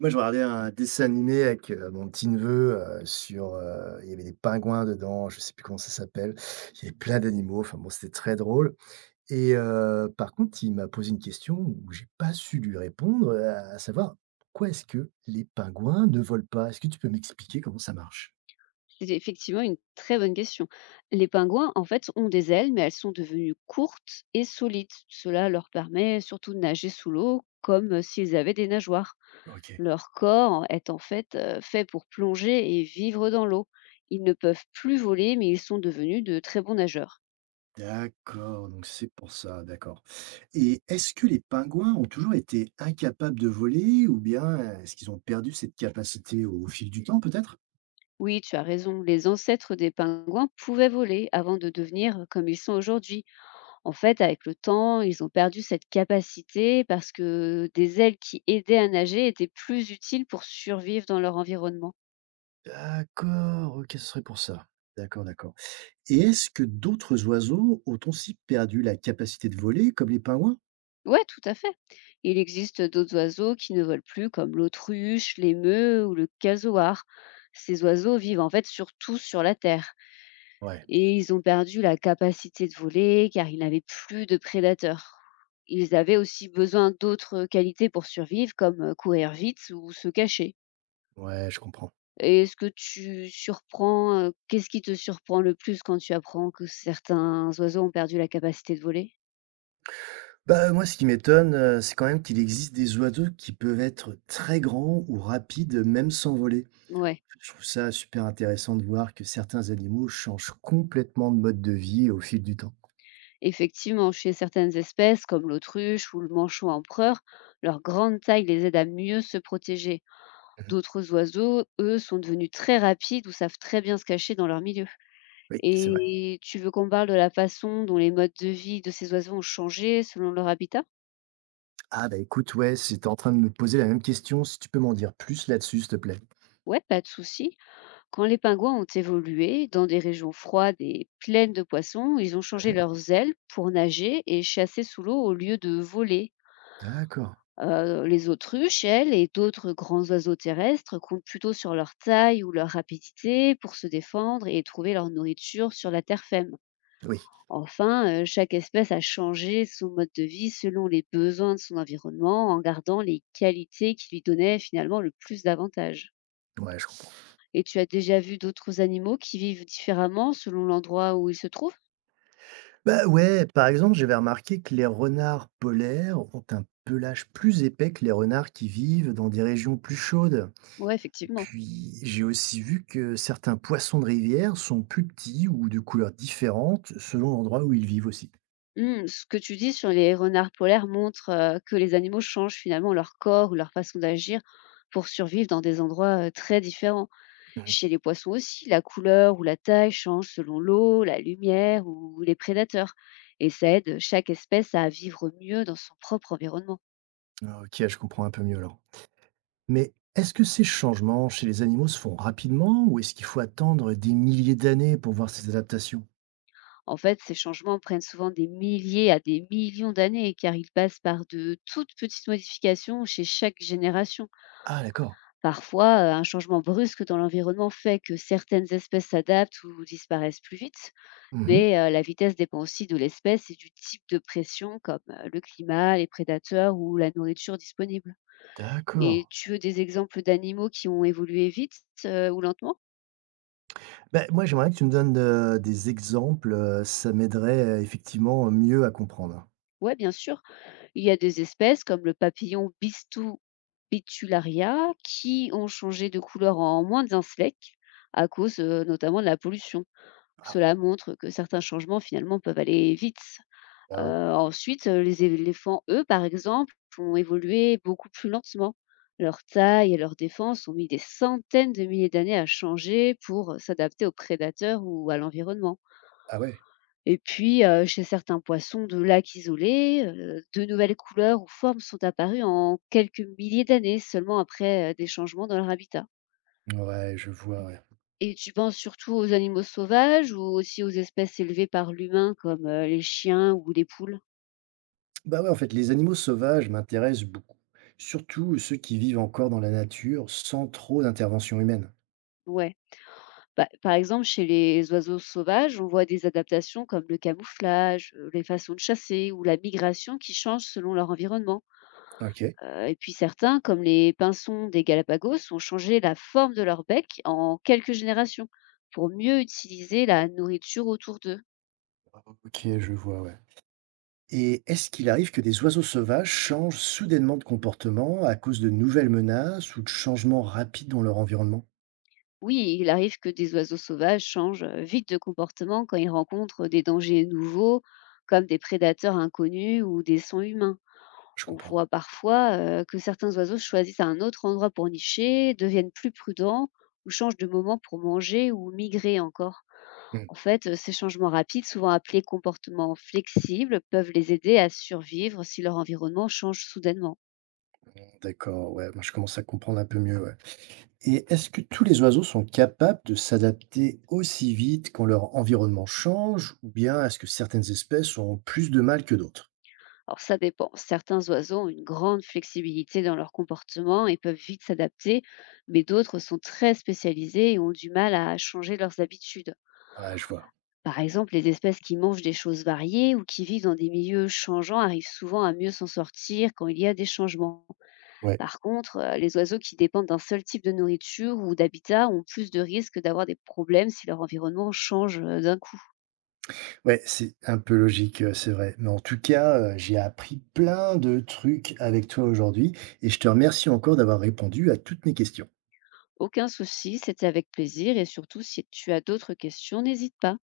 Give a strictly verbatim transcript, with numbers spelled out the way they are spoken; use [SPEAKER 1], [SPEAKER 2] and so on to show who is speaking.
[SPEAKER 1] Moi, je regardais un dessin animé avec, heu, mon petit neveu, heu, sur, heu, il y avait des pingouins dedans, je sais plus comment ça s'appelle. Il y avait plein d'animaux, enfin bon, c'était très drôle et heu, par contre, il m'a posé une question où j'ai pas su lui répondre, heu, à savoir : « Pourquoi est-ce que les pingouins ne volent pas ? » Est-ce que tu peux m'expliquer comment ça marche?
[SPEAKER 2] C'est effectivement une très bonne question. Les pingouins, en fait, ont des ailes, mais elles sont devenues courtes et solides. Cela leur permet surtout de nager sous l'eau comme s'ils avaient des nageoires.
[SPEAKER 1] OK.
[SPEAKER 2] Leur corps est en fait euh, fait pour plonger et vivre dans l'eau. Ils ne peuvent plus voler, mais ils sont devenus de très bons nageurs.
[SPEAKER 1] D'accord, donc c'est pour ça, d'accord. Et est-ce que les pingouins ont toujours été incapables de voler ou bien, est-ce qu'ils ont perdu cette capacité au fil du temps peut-être?
[SPEAKER 2] Oui, tu as raison, les ancêtres des pingouins pouvaient voler avant de devenir comme ils sont aujourd'hui. En fait, avec le temps, ils ont perdu cette capacité parce que des ailes qui aidaient à nager étaient plus utiles pour survivre dans leur environnement.
[SPEAKER 1] D'accord, OK, ce serait pour ça. D'accord, d'accord. Et est-ce que d'autres oiseaux ont aussi perdu la capacité de voler, comme les pingouins?
[SPEAKER 2] Ouais, tout à fait. Il existe d'autres oiseaux qui ne volent plus, comme l'autruche, l'émeu ou le casoar. Ces oiseaux vivent en fait surtout sur la terre
[SPEAKER 1] Ouais,
[SPEAKER 2] et ils ont perdu la capacité de voler car ils n'avaient plus de prédateurs. Ils avaient aussi besoin d'autres qualités pour survivre, comme euh, courir vite ou se cacher.
[SPEAKER 1] ouais, je comprends.
[SPEAKER 2] Et est-ce que tu surprends, heu, qu'est-ce qui te surprend le plus quand tu apprends que certains oiseaux ont perdu la capacité de voler?
[SPEAKER 1] Bah, moi, ce qui m'étonne, euh, c'est quand même qu'il existe des oiseaux qui peuvent être très grands ou rapides, même sans voler.
[SPEAKER 2] Ouais,
[SPEAKER 1] Je trouve ça super intéressant de voir que certains animaux changent complètement de mode de vie au fil du temps.
[SPEAKER 2] effectivement, chez certaines espèces comme l'autruche ou le manchot empereur, leur grande taille les aide à mieux se protéger.
[SPEAKER 1] Mhm.
[SPEAKER 2] D'autres oiseaux, eux, sont devenus très rapides ou savent très bien se cacher dans leur milieu.
[SPEAKER 1] Oui, c'est vrai.
[SPEAKER 2] Et tu veux qu'on parle de la façon dont les modes de vie de ces oiseaux ont changé selon leur habitat?
[SPEAKER 1] Ah, bah écoute, ouais, c'était en train de me poser la même question. Si tu peux m'en dire plus là-dessus, s'il te plaît.
[SPEAKER 2] Ouais, pas de souci. Quand les pingouins ont évolué dans des régions froides et pleines de poissons, ils ont changé
[SPEAKER 1] Mhm.
[SPEAKER 2] leurs ailes pour nager et chasser sous l'eau au lieu de voler.
[SPEAKER 1] D'accord.
[SPEAKER 2] Euh, les autruches, elles, et d'autres grands oiseaux terrestres comptent plutôt sur leur taille ou leur rapidité pour se défendre et trouver leur nourriture sur la terre ferme.
[SPEAKER 1] Oui,
[SPEAKER 2] Enfin, euh, chaque espèce a changé son mode de vie selon les besoins de son environnement en gardant les qualités qui lui donnaient finalement le plus d'avantages.
[SPEAKER 1] ouais, je
[SPEAKER 2] Et tu as déjà vu d'autres animaux qui vivent différemment selon l'endroit où ils se trouvent?
[SPEAKER 1] bah, ouais, par exemple, j'avais remarqué que les renards polaires ont un pelage plus épais que les renards qui vivent dans des régions plus chaudes.
[SPEAKER 2] Ouais, effectivement.
[SPEAKER 1] Puis j'ai aussi vu que certains poissons de rivière sont plus petits ou de couleurs différentes selon l'endroit où ils vivent aussi.
[SPEAKER 2] Mmh, ce que tu dis sur les renards polaires montre, heu, que les animaux changent finalement leur corps ou leur façon d'agir pour survivre dans des endroits, heu, très différents.
[SPEAKER 1] Mhm.
[SPEAKER 2] Chez les poissons aussi, la couleur ou la taille change selon l'eau, la lumière ou les prédateurs et ça aide chaque espèce à vivre mieux dans son propre environnement.
[SPEAKER 1] Ok, je comprends un peu mieux alors. Mais est-ce que ces changements chez les animaux se font rapidement ou est-ce qu'il faut attendre des milliers d'années pour voir ces adaptations?
[SPEAKER 2] En fait, ces changements prennent souvent des milliers à des millions d'années, car ils passent par de toutes petites modifications chez chaque génération.
[SPEAKER 1] Ah, d'accord.
[SPEAKER 2] Parfois, euh, un changement brusque dans l'environnement fait que certaines espèces s'adaptent ou disparaissent plus vite,
[SPEAKER 1] Mhm.
[SPEAKER 2] mais euh, la vitesse dépend aussi de l'espèce et du type de pression, comme euh, le climat, les prédateurs ou la nourriture disponible.
[SPEAKER 1] D'accord.
[SPEAKER 2] Et tu veux des exemples d'animaux qui ont évolué vite euh, ou lentement.
[SPEAKER 1] Ben moi, j'aimerais que tu me donnes, heu, des exemples, heu, ça m'aiderait, heu, effectivement mieux à comprendre.
[SPEAKER 2] Ouais, bien sûr. Il y a des espèces comme le papillon Bistou betularia qui ont changé de couleur en moins d'un siècle à cause euh, notamment de la pollution.
[SPEAKER 1] Ah,
[SPEAKER 2] Cela montre que certains changements finalement peuvent aller vite.
[SPEAKER 1] ah ouais.
[SPEAKER 2] Euh, ensuite, euh, les éléphants, eux, par exemple, ont évolué beaucoup plus lentement. Leur taille et leur défense ont mis des centaines de milliers d'années à changer pour s'adapter aux prédateurs ou à l'environnement.
[SPEAKER 1] Ah ouais?
[SPEAKER 2] Et puis, heu, chez certains poissons de lacs isolés, heu, de nouvelles couleurs ou formes sont apparues en quelques milliers d'années seulement après, heu, des changements dans leur habitat.
[SPEAKER 1] Ouais, je vois, ouais.
[SPEAKER 2] Et tu penses surtout aux animaux sauvages ou aussi aux espèces élevées par l'humain comme, heu, les chiens ou les poules?
[SPEAKER 1] Bah, ouais, en fait, les animaux sauvages m'intéressent beaucoup, surtout ceux qui vivent encore dans la nature sans trop d'intervention humaine.
[SPEAKER 2] Ouais. Bah, par exemple, chez les oiseaux sauvages, on voit des adaptations comme le camouflage, heu, les façons de chasser ou la migration qui changent selon leur environnement.
[SPEAKER 1] OK.
[SPEAKER 2] Heu et puis certains, comme les pinsons des Galapagos, ont changé la forme de leur bec en quelques générations pour mieux utiliser la nourriture autour d'eux.
[SPEAKER 1] OK, je vois, ouais. Et est-ce qu'il arrive que des oiseaux sauvages changent soudainement de comportement à cause de nouvelles menaces ou de changements rapides dans leur environnement?
[SPEAKER 2] Oui, il arrive que des oiseaux sauvages changent euh, vite de comportement quand ils rencontrent des dangers nouveaux, comme des prédateurs inconnus ou des sons humains.
[SPEAKER 1] Je
[SPEAKER 2] On
[SPEAKER 1] comprends.
[SPEAKER 2] voit parfois, heu, que certains oiseaux choisissent un autre endroit pour nicher, deviennent plus prudents ou changent de moment pour manger ou migrer encore.
[SPEAKER 1] Mmh,
[SPEAKER 2] En fait, heu, ces changements rapides, souvent appelés comportements flexibles, peuvent les aider à survivre si leur environnement change soudainement.
[SPEAKER 1] d'accord, ouais, moi, je commence à comprendre un peu mieux, ouais. Et est-ce que tous les oiseaux sont capables de s'adapter aussi vite quand leur environnement change, ou bien est-ce que certaines espèces ont plus de mal que d'autres?
[SPEAKER 2] Alors ça dépend. Certains oiseaux ont une grande flexibilité dans leur comportement et peuvent vite s'adapter, mais d'autres sont très spécialisés et ont du mal à changer leurs habitudes.
[SPEAKER 1] Ah, je vois.
[SPEAKER 2] Par exemple, les espèces qui mangent des choses variées ou qui vivent dans des milieux changeants arrivent souvent à mieux s'en sortir quand il y a des changements.
[SPEAKER 1] Ouais,
[SPEAKER 2] Par contre, heu, les oiseaux qui dépendent d'un seul type de nourriture ou d'habitat ont plus de risques d'avoir des problèmes si leur environnement change, heu, d'un coup.
[SPEAKER 1] ouais, c'est un peu logique, euh, c'est vrai. Mais en tout cas, euh, j'ai appris plein de trucs avec toi aujourd'hui et je te remercie encore d'avoir répondu à toutes mes questions.
[SPEAKER 2] Aucun souci, c'était avec plaisir et surtout si tu as d'autres questions, n'hésite pas.